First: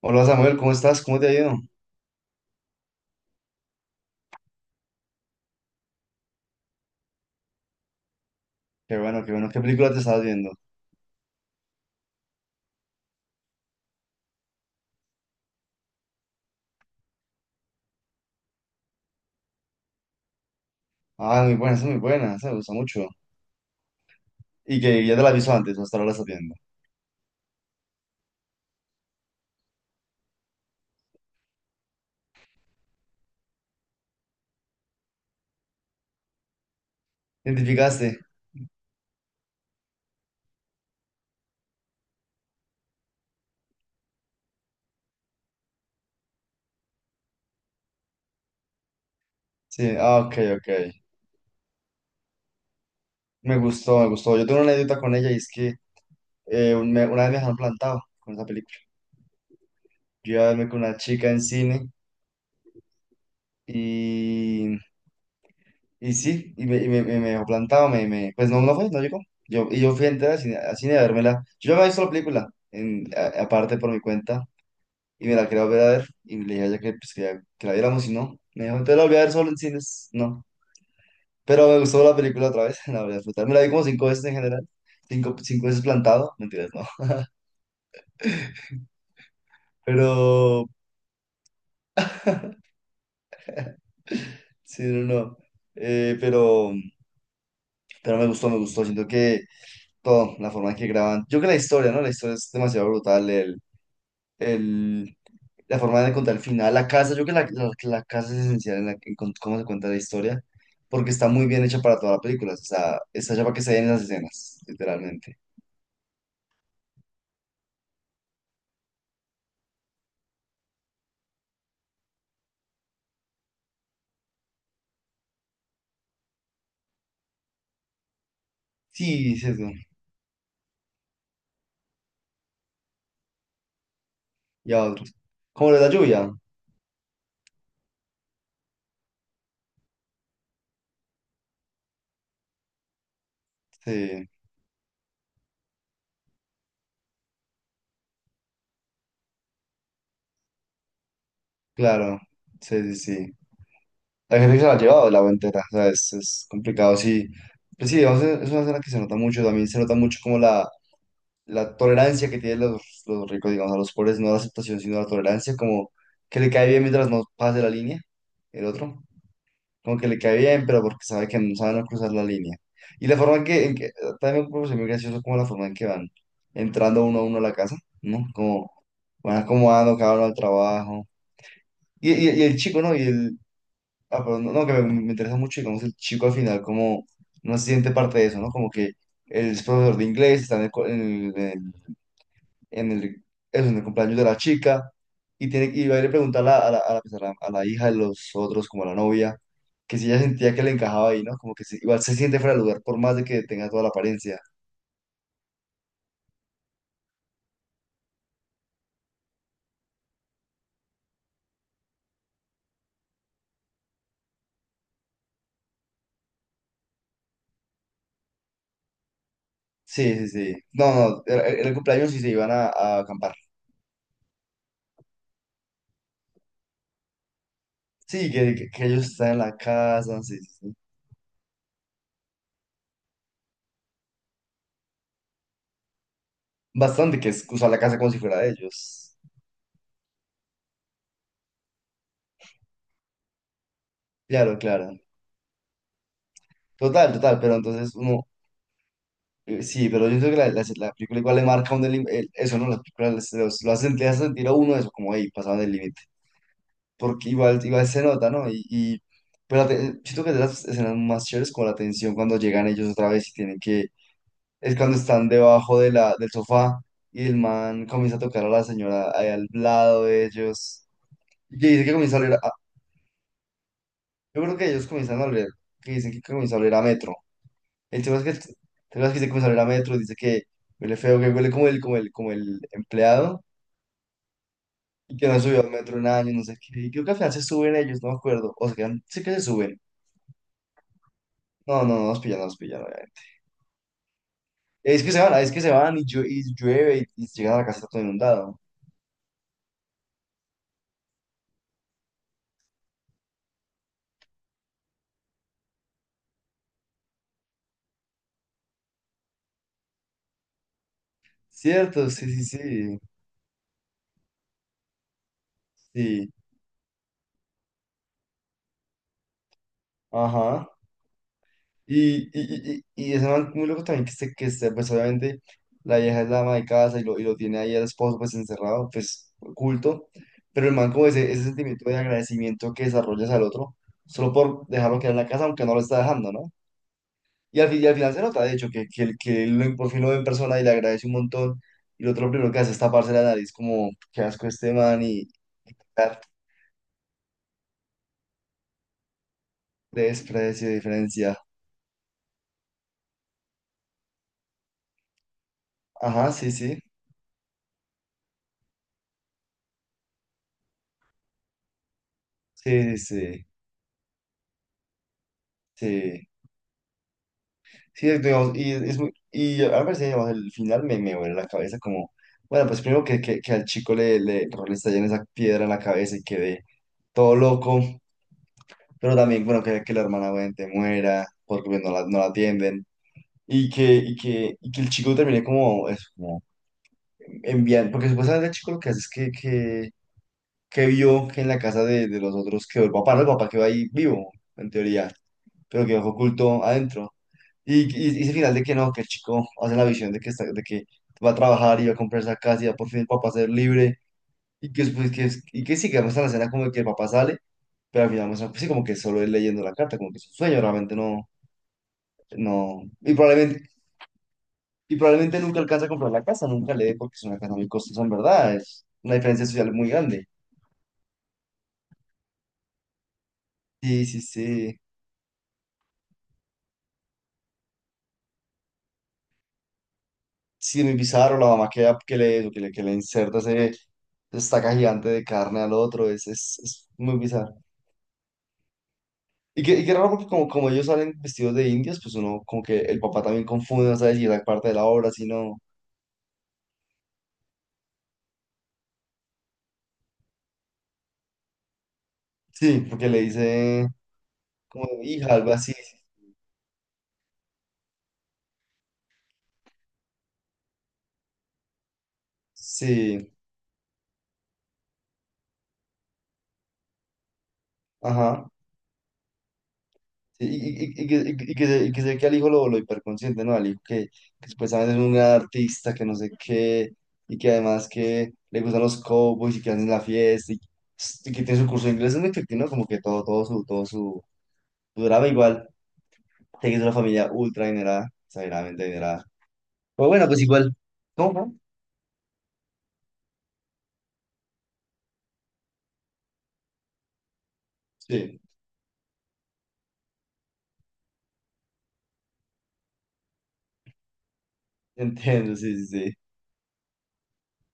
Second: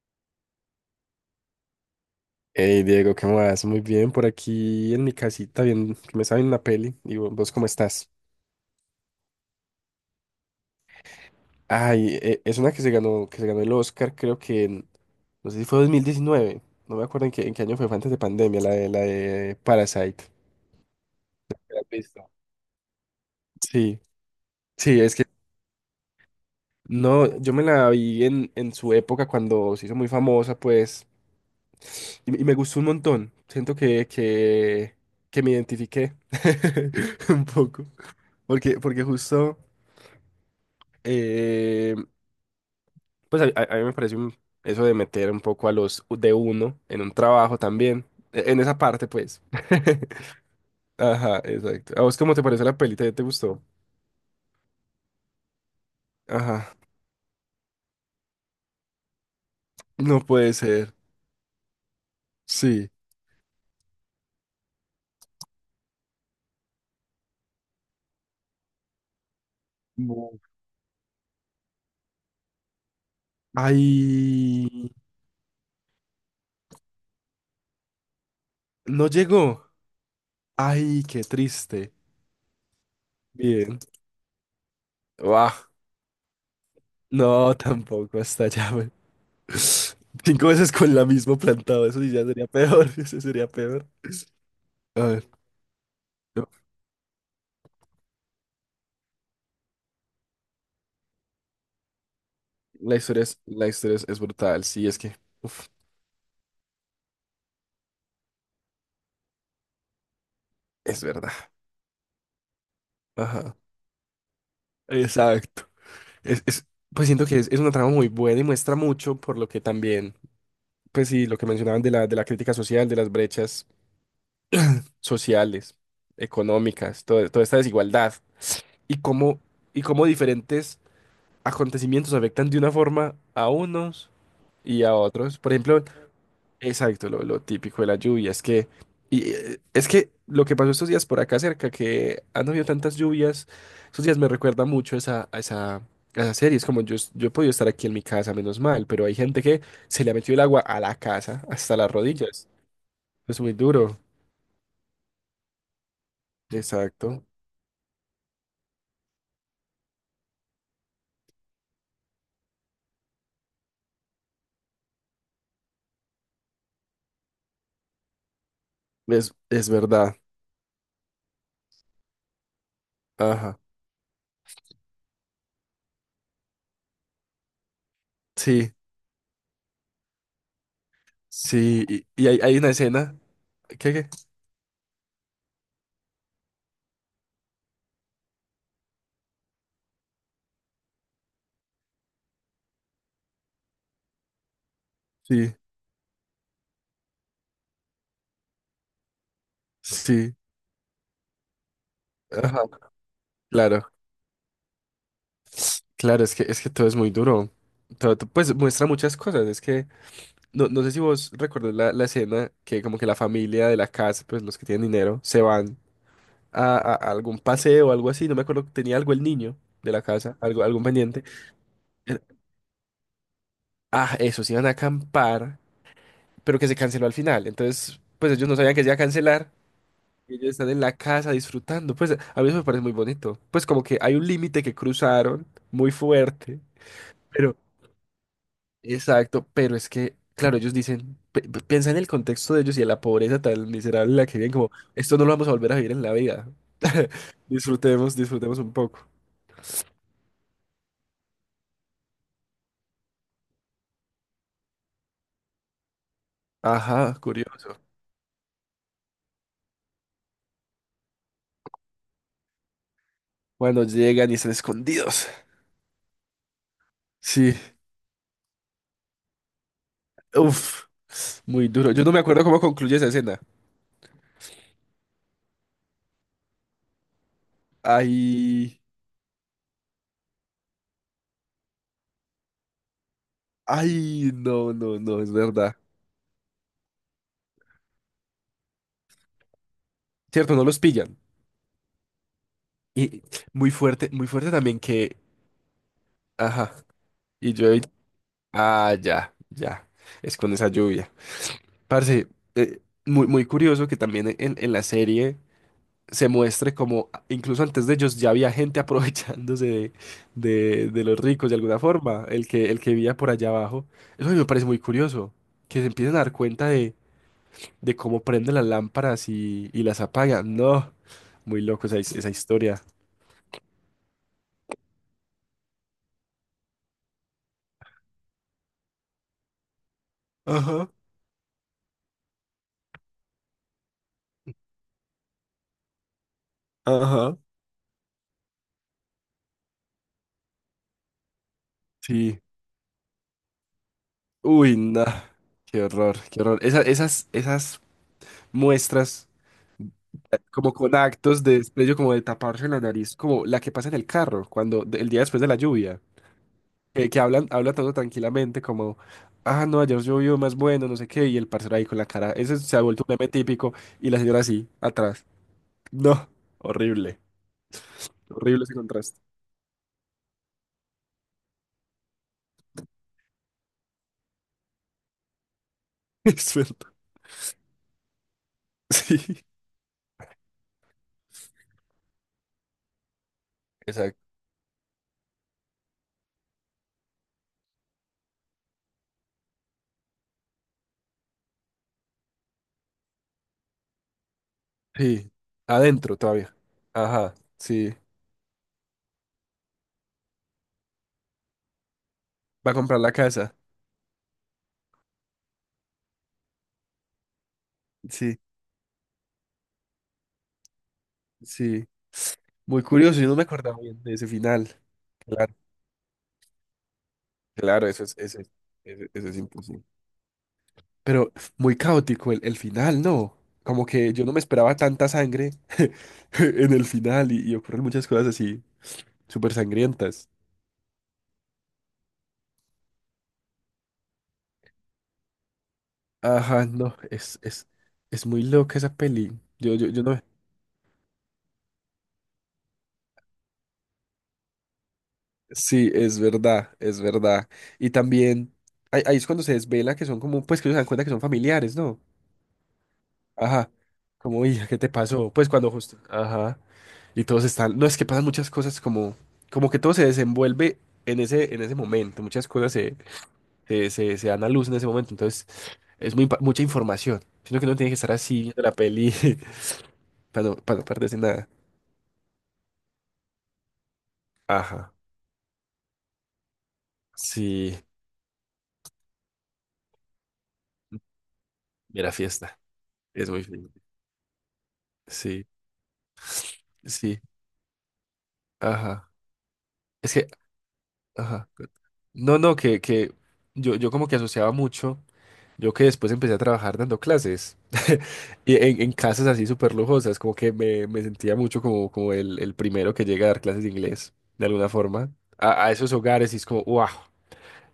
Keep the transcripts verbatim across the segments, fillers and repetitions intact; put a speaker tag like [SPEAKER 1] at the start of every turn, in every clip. [SPEAKER 1] Hola Samuel, ¿cómo estás? ¿Cómo te ha ido?
[SPEAKER 2] Hey Diego, ¿qué más? Muy bien, por aquí en mi casita, bien, que me saben una peli. ¿Y vo- vos cómo estás?
[SPEAKER 1] Qué bueno, qué bueno. ¿Qué película te estás viendo?
[SPEAKER 2] Ay, e- es una que se ganó, que se ganó el Oscar, creo que en, no sé si fue dos mil diecinueve, no me acuerdo en qué, en qué año fue, fue antes de pandemia, la de, la de Parasite.
[SPEAKER 1] Ah, muy buena,
[SPEAKER 2] ¿La
[SPEAKER 1] esa
[SPEAKER 2] has
[SPEAKER 1] es muy
[SPEAKER 2] visto?
[SPEAKER 1] buena, esa me gusta mucho.
[SPEAKER 2] Sí,
[SPEAKER 1] Y
[SPEAKER 2] sí,
[SPEAKER 1] que
[SPEAKER 2] es
[SPEAKER 1] ya te
[SPEAKER 2] que
[SPEAKER 1] la aviso antes, hasta ahora la estás viendo.
[SPEAKER 2] no, yo me la vi en, en su época cuando se hizo muy famosa, pues, y, y me gustó un montón. Siento que, que, que me identifiqué un poco.
[SPEAKER 1] ¿Identificaste?
[SPEAKER 2] Porque, porque justo. eh, Pues a, a- a mí me parece un- eso de meter un poco a los de uno en un trabajo también, e- en esa parte pues.
[SPEAKER 1] Sí, ah, ok, ok.
[SPEAKER 2] Ajá, exacto. ¿A vos cómo te parece la pelita? ¿Ya te
[SPEAKER 1] Me
[SPEAKER 2] gustó?
[SPEAKER 1] gustó, me gustó. Yo tengo una anécdota con ella y es que
[SPEAKER 2] Ajá.
[SPEAKER 1] eh, un- me- una vez me dejaron plantado con esa película.
[SPEAKER 2] No
[SPEAKER 1] Yo iba a
[SPEAKER 2] puede
[SPEAKER 1] verme con
[SPEAKER 2] ser.
[SPEAKER 1] una chica en cine
[SPEAKER 2] Sí.
[SPEAKER 1] y, y sí, y me, y me, me- me dejó plantado, me, me, pues no, no fue, no llegó. Yo, y yo fui a entrar al
[SPEAKER 2] No.
[SPEAKER 1] cine, al cine a vérmela. Yo ya me he visto la película, en, a- aparte por mi cuenta
[SPEAKER 2] Ay,
[SPEAKER 1] y me la quería volver a ver y le dije a ella que, pues, que, ya- que la viéramos y no. Me dijo, entonces la
[SPEAKER 2] no
[SPEAKER 1] volví a ver solo en
[SPEAKER 2] llegó.
[SPEAKER 1] cines. No.
[SPEAKER 2] Ay, qué
[SPEAKER 1] Pero me
[SPEAKER 2] triste.
[SPEAKER 1] gustó la película otra vez, la volví a disfrutar. Me la vi
[SPEAKER 2] Bien.
[SPEAKER 1] como cinco veces en general. Cinco,
[SPEAKER 2] Guau.
[SPEAKER 1] cinco veces plantado. Mentiras, no.
[SPEAKER 2] No, tampoco hasta allá, güey. Cinco
[SPEAKER 1] Pero,
[SPEAKER 2] veces con la misma plantado, eso sí ya sería peor, eso sería peor.
[SPEAKER 1] sí,
[SPEAKER 2] A
[SPEAKER 1] no,
[SPEAKER 2] ver,
[SPEAKER 1] no. Eh,
[SPEAKER 2] no,
[SPEAKER 1] pero, pero me gustó, me gustó. Siento que todo, la forma en que graban. Yo creo que la historia, ¿no? La historia es demasiado
[SPEAKER 2] la historia
[SPEAKER 1] brutal.
[SPEAKER 2] es,
[SPEAKER 1] El,
[SPEAKER 2] la historia es, es brutal, sí, es que.
[SPEAKER 1] el,
[SPEAKER 2] Uf.
[SPEAKER 1] la forma de contar el final, la casa, yo creo que la, la- la casa es esencial en, la, en con- cómo se cuenta la historia,
[SPEAKER 2] Es
[SPEAKER 1] porque está
[SPEAKER 2] verdad.
[SPEAKER 1] muy bien hecha para toda la película, o sea, está hecha para
[SPEAKER 2] Ajá.
[SPEAKER 1] que se den las escenas, literalmente.
[SPEAKER 2] Exacto. Es, es- pues siento que es, es una trama muy buena y muestra mucho por lo que también, pues sí, lo que mencionaban de la, de la crítica social, de las brechas sociales, económicas, todo- toda esta desigualdad y
[SPEAKER 1] Sí,
[SPEAKER 2] cómo,
[SPEAKER 1] sesgo,
[SPEAKER 2] y cómo diferentes acontecimientos afectan de una forma a unos
[SPEAKER 1] y a
[SPEAKER 2] y a
[SPEAKER 1] otros.
[SPEAKER 2] otros. Por
[SPEAKER 1] Como lo de
[SPEAKER 2] ejemplo,
[SPEAKER 1] la lluvia,
[SPEAKER 2] exacto, lo, lo típico de la lluvia es que, y, eh, es que lo que pasó estos días por acá cerca, que han habido tantas lluvias, estos días me
[SPEAKER 1] sí,
[SPEAKER 2] recuerda mucho a esa, a esa, a esa serie. Es como yo, es- yo he podido estar aquí en mi casa, menos mal, pero hay gente que se le ha metido el agua a la casa, hasta las
[SPEAKER 1] claro,
[SPEAKER 2] rodillas.
[SPEAKER 1] sí, sí, sí.
[SPEAKER 2] Es muy duro.
[SPEAKER 1] La gente que se la ha llevado la entera, o sea, es, es complicado,
[SPEAKER 2] Exacto.
[SPEAKER 1] sí. Pues sí, digamos, es es una escena que se nota mucho, también se nota mucho como la, la tolerancia que tienen los, los ricos, digamos, a los pobres, no la aceptación, sino la tolerancia, como que le cae bien mientras no pase la línea, el otro.
[SPEAKER 2] Es, es
[SPEAKER 1] Como que
[SPEAKER 2] verdad.
[SPEAKER 1] le cae bien, pero porque sabe que no sabe no cruzar la línea. Y la forma en
[SPEAKER 2] Ajá.
[SPEAKER 1] que, en que- también me parece muy gracioso como la forma en que van entrando uno a uno a la casa, ¿no? Como
[SPEAKER 2] Sí,
[SPEAKER 1] van acomodando cada uno al trabajo.
[SPEAKER 2] sí. Y,
[SPEAKER 1] Y,
[SPEAKER 2] y
[SPEAKER 1] y,
[SPEAKER 2] hay,
[SPEAKER 1] y el
[SPEAKER 2] hay una
[SPEAKER 1] chico, ¿no? Y
[SPEAKER 2] escena.
[SPEAKER 1] el,
[SPEAKER 2] ¿Qué, qué?
[SPEAKER 1] ah, perdón, no, no, que me, me interesa mucho, digamos, el chico al final como no se siente parte de eso, ¿no? Como que él es profesor de inglés, está en el, co- en el- en el en el, eso, en el cumpleaños de la chica y,
[SPEAKER 2] Sí,
[SPEAKER 1] tiene, y va a ir a preguntar a la, a la, a la, pues, a la- a la hija de los otros, como a la novia, que si ella
[SPEAKER 2] sí.
[SPEAKER 1] sentía que le encajaba ahí, ¿no? Como que si- igual se siente fuera de
[SPEAKER 2] Ajá.
[SPEAKER 1] lugar por más de que tenga toda la
[SPEAKER 2] Claro.
[SPEAKER 1] apariencia.
[SPEAKER 2] Claro, es que, es que todo es muy duro. Todo, to- pues muestra muchas cosas. Es que no, no sé si vos recordás la, la escena que como que la familia de la casa, pues los que tienen dinero, se van a, a- a algún paseo o algo así. No me acuerdo, tenía algo el niño de la
[SPEAKER 1] Sí, sí,
[SPEAKER 2] casa,
[SPEAKER 1] sí.
[SPEAKER 2] algo, algún
[SPEAKER 1] No, no,
[SPEAKER 2] pendiente.
[SPEAKER 1] en el, el cumpleaños
[SPEAKER 2] Eh,
[SPEAKER 1] sí se iban a, a acampar.
[SPEAKER 2] Ah, eso, se iban a acampar, pero que se canceló al final. Entonces,
[SPEAKER 1] Sí,
[SPEAKER 2] pues ellos
[SPEAKER 1] que,
[SPEAKER 2] no
[SPEAKER 1] que,
[SPEAKER 2] sabían que
[SPEAKER 1] que
[SPEAKER 2] se iba a
[SPEAKER 1] ellos están en
[SPEAKER 2] cancelar.
[SPEAKER 1] la casa,
[SPEAKER 2] Y
[SPEAKER 1] sí, sí,
[SPEAKER 2] ellos están
[SPEAKER 1] sí.
[SPEAKER 2] en la casa disfrutando. Pues a mí eso me parece muy bonito. Pues como que hay un límite que cruzaron muy fuerte.
[SPEAKER 1] Bastante que es usar la casa como si fuera de ellos.
[SPEAKER 2] Exacto, pero es que, claro, ellos dicen, pi- pi- piensa en el contexto de ellos y en la pobreza tan miserable en la que viven,
[SPEAKER 1] Claro,
[SPEAKER 2] como,
[SPEAKER 1] claro.
[SPEAKER 2] esto no lo vamos a volver a vivir en la vida.
[SPEAKER 1] Total, total, pero entonces
[SPEAKER 2] Disfrutemos,
[SPEAKER 1] uno,
[SPEAKER 2] disfrutemos un poco.
[SPEAKER 1] Eh, Sí, pero yo creo que la, la- la película igual le marca a uno el lim- el- eso, ¿no? Las películas se los- lo hacen, le hacen sentir a uno eso, como ahí, pasaban el límite.
[SPEAKER 2] Ajá,
[SPEAKER 1] Porque igual,
[SPEAKER 2] curioso.
[SPEAKER 1] igual se nota, ¿no? Y, y- pero la te- siento que es de las escenas más chéveres como la tensión cuando llegan ellos otra vez y tienen
[SPEAKER 2] Cuando
[SPEAKER 1] que,
[SPEAKER 2] llegan y están
[SPEAKER 1] es cuando están
[SPEAKER 2] escondidos.
[SPEAKER 1] debajo de la, del sofá y el
[SPEAKER 2] Sí,
[SPEAKER 1] man comienza a tocar a la señora ahí al lado de
[SPEAKER 2] uff,
[SPEAKER 1] ellos. Y que
[SPEAKER 2] muy
[SPEAKER 1] dice
[SPEAKER 2] duro.
[SPEAKER 1] que
[SPEAKER 2] Yo no
[SPEAKER 1] comienza a
[SPEAKER 2] me
[SPEAKER 1] oler
[SPEAKER 2] acuerdo
[SPEAKER 1] a,
[SPEAKER 2] cómo concluye esa escena.
[SPEAKER 1] yo creo que ellos comienzan a oler, que dicen que comienza a oler a metro. El tema es que, el
[SPEAKER 2] Ay,
[SPEAKER 1] tema es que se que a Metro, dice que huele feo, que huele como el, como el, como el empleado
[SPEAKER 2] ay, no, no,
[SPEAKER 1] y
[SPEAKER 2] no,
[SPEAKER 1] que
[SPEAKER 2] es
[SPEAKER 1] no subió a
[SPEAKER 2] verdad.
[SPEAKER 1] Metro un año, no sé qué. Y creo que al final se suben ellos, no me acuerdo. O se quedan, sé que se suben.
[SPEAKER 2] Cierto, no los pillan.
[SPEAKER 1] No, no, no los pillan, no los pillan. Obviamente.
[SPEAKER 2] Y muy fuerte, muy fuerte también
[SPEAKER 1] Es que
[SPEAKER 2] que,
[SPEAKER 1] se van, es que se van y, llo- y
[SPEAKER 2] ajá,
[SPEAKER 1] llueve y, y
[SPEAKER 2] y
[SPEAKER 1] llegan a la
[SPEAKER 2] yo,
[SPEAKER 1] casa todo inundado.
[SPEAKER 2] ah, ya, ya, es con esa lluvia. Parce, eh, muy, muy curioso que también en, en la serie se muestre como a- incluso antes de ellos ya había gente aprovechándose de, de- de los ricos de alguna
[SPEAKER 1] Cierto,
[SPEAKER 2] forma,
[SPEAKER 1] sí, sí,
[SPEAKER 2] el que, el que
[SPEAKER 1] sí.
[SPEAKER 2] vivía por allá abajo. Eso a mí me parece muy curioso, que se empiecen a
[SPEAKER 1] Sí,
[SPEAKER 2] dar cuenta de, de cómo prenden las lámparas y, y las apagan.
[SPEAKER 1] ajá.
[SPEAKER 2] No, muy loco esa, his-
[SPEAKER 1] Y,
[SPEAKER 2] esa
[SPEAKER 1] y,
[SPEAKER 2] historia.
[SPEAKER 1] y, y y ese man muy loco también que este, que este, pues obviamente la vieja es la ama de casa y lo, y lo tiene ahí al esposo pues encerrado, pues oculto, pero el
[SPEAKER 2] Ajá,
[SPEAKER 1] man como ese, ese sentimiento de agradecimiento que desarrollas al otro, solo por dejarlo quedar en la casa aunque no lo está dejando, ¿no?
[SPEAKER 2] ajá.
[SPEAKER 1] Y al, fin- y al final se nota, de hecho, que, que, él- que él lo- por fin lo ve en persona y le agradece un montón, y el otro lo
[SPEAKER 2] Sí.
[SPEAKER 1] primero que hace es taparse la nariz como, qué asco este
[SPEAKER 2] Uy,
[SPEAKER 1] man
[SPEAKER 2] no.
[SPEAKER 1] y
[SPEAKER 2] Qué horror,
[SPEAKER 1] dar
[SPEAKER 2] qué horror. Esa- esas, esas muestras,
[SPEAKER 1] desprecio,
[SPEAKER 2] como con
[SPEAKER 1] diferencia.
[SPEAKER 2] actos de desprecio, como de taparse la nariz, como la que pasa en el carro, cuando de- el día después de la lluvia,
[SPEAKER 1] Ajá, sí, sí,
[SPEAKER 2] que, que hablan, habla todo tranquilamente, como, ah, no, ayer llovió más bueno, no sé qué, y el parcero ahí con la cara, ese se ha
[SPEAKER 1] sí,
[SPEAKER 2] vuelto un meme
[SPEAKER 1] sí,
[SPEAKER 2] típico, y la señora así, atrás.
[SPEAKER 1] sí.
[SPEAKER 2] No, horrible,
[SPEAKER 1] Sí, es- digamos,
[SPEAKER 2] horrible
[SPEAKER 1] y,
[SPEAKER 2] ese
[SPEAKER 1] es muy,
[SPEAKER 2] contraste.
[SPEAKER 1] y a veces, digamos, el final me, me huele la cabeza como, bueno, pues primero que, que, que al chico le, le, le estallen esa piedra en la cabeza y
[SPEAKER 2] Es
[SPEAKER 1] quede
[SPEAKER 2] verdad.
[SPEAKER 1] todo loco, pero
[SPEAKER 2] Sí,
[SPEAKER 1] también, bueno, que, que la hermana obviamente muera porque pues, no la, no la atienden y que, y
[SPEAKER 2] exacto.
[SPEAKER 1] que, y que el chico termine como, eso, como enviando, porque supuestamente el chico lo que hace es que, que, que vio que en la casa de, de los otros quedó el papá, no el papá quedó ahí vivo, en teoría,
[SPEAKER 2] Sí,
[SPEAKER 1] pero quedó
[SPEAKER 2] adentro todavía.
[SPEAKER 1] oculto adentro.
[SPEAKER 2] Ajá,
[SPEAKER 1] Y,
[SPEAKER 2] sí,
[SPEAKER 1] y, y ese final de que no, que el chico hace la visión de que, está, de que va a trabajar y va a comprar esa casa y
[SPEAKER 2] va
[SPEAKER 1] va
[SPEAKER 2] a
[SPEAKER 1] por fin
[SPEAKER 2] comprar
[SPEAKER 1] el
[SPEAKER 2] la
[SPEAKER 1] papá a
[SPEAKER 2] casa.
[SPEAKER 1] ser libre. Y que después, que, es- y que sí, que muestra la escena como de que el papá sale, pero al final
[SPEAKER 2] Sí,
[SPEAKER 1] muestra, pues sí, como que solo él leyendo la carta, como que es un sueño, realmente no,
[SPEAKER 2] sí. Muy
[SPEAKER 1] no. Y
[SPEAKER 2] curioso, yo no me
[SPEAKER 1] probablemente,
[SPEAKER 2] acordaba bien de ese final.
[SPEAKER 1] y probablemente nunca alcanza a comprar la casa, nunca le dé porque es una casa muy
[SPEAKER 2] Claro,
[SPEAKER 1] costosa,
[SPEAKER 2] eso
[SPEAKER 1] en
[SPEAKER 2] es, eso es,
[SPEAKER 1] verdad, es
[SPEAKER 2] eso-
[SPEAKER 1] una
[SPEAKER 2] eso es
[SPEAKER 1] diferencia social
[SPEAKER 2] imposible.
[SPEAKER 1] muy grande.
[SPEAKER 2] Pero muy caótico el, el final, ¿no? Como
[SPEAKER 1] Sí,
[SPEAKER 2] que
[SPEAKER 1] sí,
[SPEAKER 2] yo no me esperaba
[SPEAKER 1] sí.
[SPEAKER 2] tanta sangre en el final y, y ocurren muchas cosas así súper sangrientas.
[SPEAKER 1] Sí, muy bizarro, la mamá que, que le, que le, que le inserta ese estaca gigante de carne al otro, es, es,
[SPEAKER 2] Ajá,
[SPEAKER 1] es
[SPEAKER 2] no,
[SPEAKER 1] muy
[SPEAKER 2] es,
[SPEAKER 1] bizarro.
[SPEAKER 2] es, es muy loca esa peli.
[SPEAKER 1] Y
[SPEAKER 2] Yo,
[SPEAKER 1] qué, y
[SPEAKER 2] yo,
[SPEAKER 1] qué
[SPEAKER 2] yo
[SPEAKER 1] raro
[SPEAKER 2] no.
[SPEAKER 1] porque como, como ellos salen vestidos de indios, pues uno como que el papá también confunde, no sabe si era parte de la obra, si no.
[SPEAKER 2] Sí, es verdad, es verdad. Y también ahí, ahí es cuando se desvela que son como, pues que ellos se dan cuenta que son familiares, ¿no?
[SPEAKER 1] Sí, porque le
[SPEAKER 2] Ajá.
[SPEAKER 1] dice
[SPEAKER 2] Como, uy, ¿qué
[SPEAKER 1] como
[SPEAKER 2] te pasó?
[SPEAKER 1] hija,
[SPEAKER 2] Pues
[SPEAKER 1] algo
[SPEAKER 2] cuando
[SPEAKER 1] así.
[SPEAKER 2] justo. Ajá. Y todos están. No, es que pasan muchas cosas como. Como que todo se desenvuelve en ese, en ese momento. Muchas cosas se,
[SPEAKER 1] Sí,
[SPEAKER 2] se, se, se dan a luz en ese momento. Entonces, es muy, pa- mucha información. Sino que uno tiene que estar así
[SPEAKER 1] ajá.
[SPEAKER 2] viendo la peli para
[SPEAKER 1] Sí,
[SPEAKER 2] no, para
[SPEAKER 1] y,
[SPEAKER 2] no
[SPEAKER 1] y- y
[SPEAKER 2] perderse
[SPEAKER 1] que, y
[SPEAKER 2] nada.
[SPEAKER 1] que- y que se, y que se ve que al hijo lo, lo hiperconsciente, ¿no? Al hijo que, que supuestamente
[SPEAKER 2] Ajá.
[SPEAKER 1] es un gran artista, que no sé qué, y que
[SPEAKER 2] Sí.
[SPEAKER 1] además que le gustan los cowboys y que hacen la fiesta, y, y que tiene su curso de
[SPEAKER 2] Mira,
[SPEAKER 1] inglés, es muy
[SPEAKER 2] fiesta.
[SPEAKER 1] efectivo, ¿no? Como que todo,
[SPEAKER 2] Es
[SPEAKER 1] todo
[SPEAKER 2] muy
[SPEAKER 1] su,
[SPEAKER 2] fino.
[SPEAKER 1] todo su, su drama
[SPEAKER 2] Sí,
[SPEAKER 1] igual, te que es una
[SPEAKER 2] sí.
[SPEAKER 1] familia ultra adinerada, exageradamente
[SPEAKER 2] Ajá.
[SPEAKER 1] adinerada. Pero
[SPEAKER 2] Es
[SPEAKER 1] bueno,
[SPEAKER 2] que,
[SPEAKER 1] pues igual.
[SPEAKER 2] ajá.
[SPEAKER 1] ¿Cómo?
[SPEAKER 2] No, no, que, que yo, yo como que asociaba mucho. Yo que después empecé a trabajar dando clases
[SPEAKER 1] ¿Fue? Sí,
[SPEAKER 2] y en, en casas así súper lujosas, como que me, me sentía mucho como, como, el, el primero que llega a dar clases de inglés, de alguna forma,
[SPEAKER 1] entiendo,
[SPEAKER 2] a, a
[SPEAKER 1] sí, sí,
[SPEAKER 2] esos
[SPEAKER 1] sí.
[SPEAKER 2] hogares y es como, wow,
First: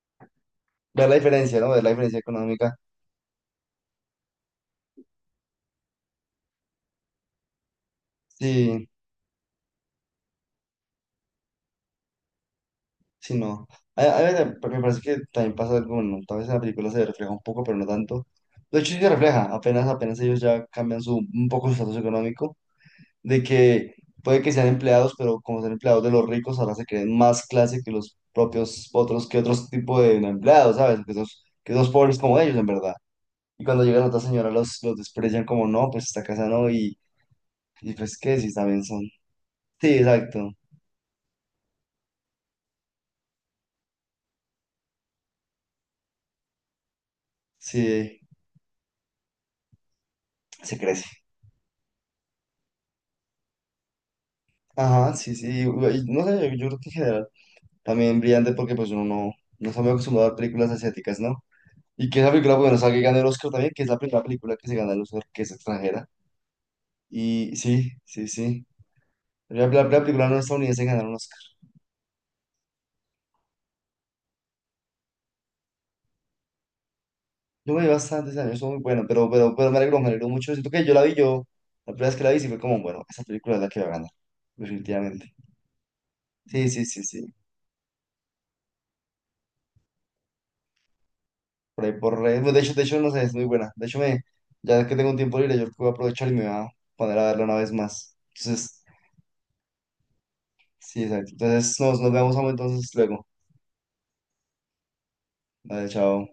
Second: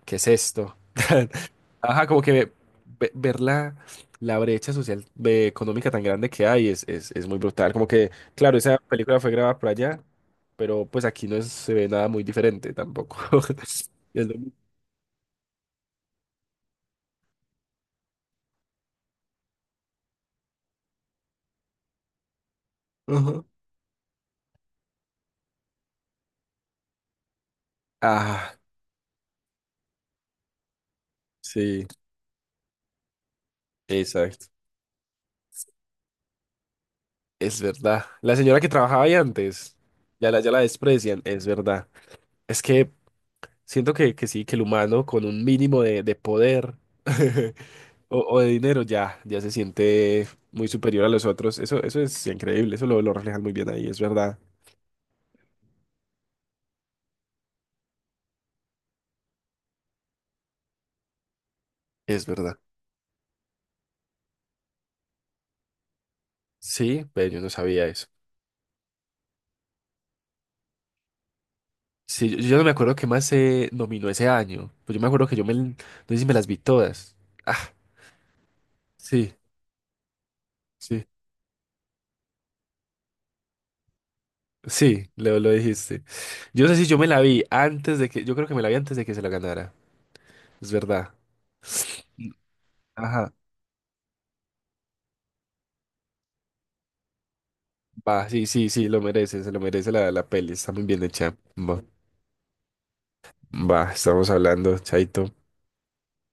[SPEAKER 2] ¿qué es esto?
[SPEAKER 1] Ver la diferencia, ¿no? Ver la
[SPEAKER 2] Ajá,
[SPEAKER 1] diferencia
[SPEAKER 2] como que ve-
[SPEAKER 1] económica.
[SPEAKER 2] ve- ver la, la brecha social, ve- económica tan grande que hay es, es, es muy brutal. Como que, claro, esa
[SPEAKER 1] Sí.
[SPEAKER 2] película fue grabada por allá, pero pues aquí no es- se ve nada muy diferente tampoco.
[SPEAKER 1] Sí, no. A, a
[SPEAKER 2] Es lo mismo.
[SPEAKER 1] ver, me parece que también pasa algo, bueno, tal vez en la película se refleja un poco, pero no tanto. De hecho, sí se refleja, apenas, apenas ellos ya cambian su, un poco su estatus económico, de
[SPEAKER 2] Ajá.
[SPEAKER 1] que puede que sean empleados, pero como son empleados de los ricos, ahora se creen más clase que los
[SPEAKER 2] Ah,
[SPEAKER 1] propios otros, que otros tipo de empleados, ¿sabes? Que esos, que
[SPEAKER 2] sí,
[SPEAKER 1] esos pobres como ellos, en verdad. Y cuando llegan otras
[SPEAKER 2] exacto.
[SPEAKER 1] señoras, los, los desprecian como, no, pues esta casa no, y,
[SPEAKER 2] Es
[SPEAKER 1] y
[SPEAKER 2] verdad.
[SPEAKER 1] pues
[SPEAKER 2] La
[SPEAKER 1] qué, si
[SPEAKER 2] señora que
[SPEAKER 1] también son.
[SPEAKER 2] trabajaba ahí antes,
[SPEAKER 1] Sí,
[SPEAKER 2] ya la,
[SPEAKER 1] exacto.
[SPEAKER 2] ya la desprecian, es verdad. Es que siento que, que sí, que el humano con un mínimo de, de poder o,
[SPEAKER 1] Sí,
[SPEAKER 2] o de dinero ya, ya se siente muy
[SPEAKER 1] se
[SPEAKER 2] superior
[SPEAKER 1] crece.
[SPEAKER 2] a los otros. Eso, eso es increíble, eso lo, lo reflejan muy bien ahí, es verdad.
[SPEAKER 1] Ajá, sí, sí. y- y no sé, yo creo que en general. También brillante porque pues uno no, no está muy acostumbrado a ver películas asiáticas, ¿no? Y que
[SPEAKER 2] Es
[SPEAKER 1] esa película,
[SPEAKER 2] verdad.
[SPEAKER 1] bueno, salga y gane el Oscar también, que es la primera película que se gana el Oscar, que es extranjera.
[SPEAKER 2] Sí, pero yo no
[SPEAKER 1] Y
[SPEAKER 2] sabía
[SPEAKER 1] sí,
[SPEAKER 2] eso.
[SPEAKER 1] sí, sí. La, la- la película no estadounidense en ganar un Oscar.
[SPEAKER 2] Sí, yo, yo no me acuerdo qué más se nominó ese año. Pues yo me acuerdo que yo me, no sé si me las vi todas. Ah,
[SPEAKER 1] Yo me vi bastantes años, estuvo muy bueno pero,
[SPEAKER 2] sí,
[SPEAKER 1] pero, pero me alegró, me alegró mucho. Siento que yo la
[SPEAKER 2] sí.
[SPEAKER 1] vi yo, la primera vez que la vi, sí fue como, bueno, esa película es la que va a ganar,
[SPEAKER 2] Sí,
[SPEAKER 1] definitivamente.
[SPEAKER 2] lo, lo dijiste. Yo
[SPEAKER 1] Sí,
[SPEAKER 2] no sé
[SPEAKER 1] sí,
[SPEAKER 2] si yo
[SPEAKER 1] sí,
[SPEAKER 2] me la
[SPEAKER 1] sí.
[SPEAKER 2] vi antes de que, yo creo que me la vi antes de que se la ganara. Es verdad.
[SPEAKER 1] Por ahí, por ahí. Bueno, de hecho, de hecho, no sé,
[SPEAKER 2] Ajá.
[SPEAKER 1] es muy buena. De hecho, me, ya que tengo un tiempo libre, yo creo que voy a aprovechar y me voy a poner a verla una vez más.
[SPEAKER 2] Va, sí, sí,
[SPEAKER 1] Entonces,
[SPEAKER 2] sí, lo merece, se lo merece la, la peli, está muy
[SPEAKER 1] sí,
[SPEAKER 2] bien
[SPEAKER 1] exacto.
[SPEAKER 2] hecha.
[SPEAKER 1] Entonces
[SPEAKER 2] Va,
[SPEAKER 1] nos, nos vemos, amo, entonces luego.
[SPEAKER 2] va, estamos hablando, chaito.
[SPEAKER 1] Vale, chao.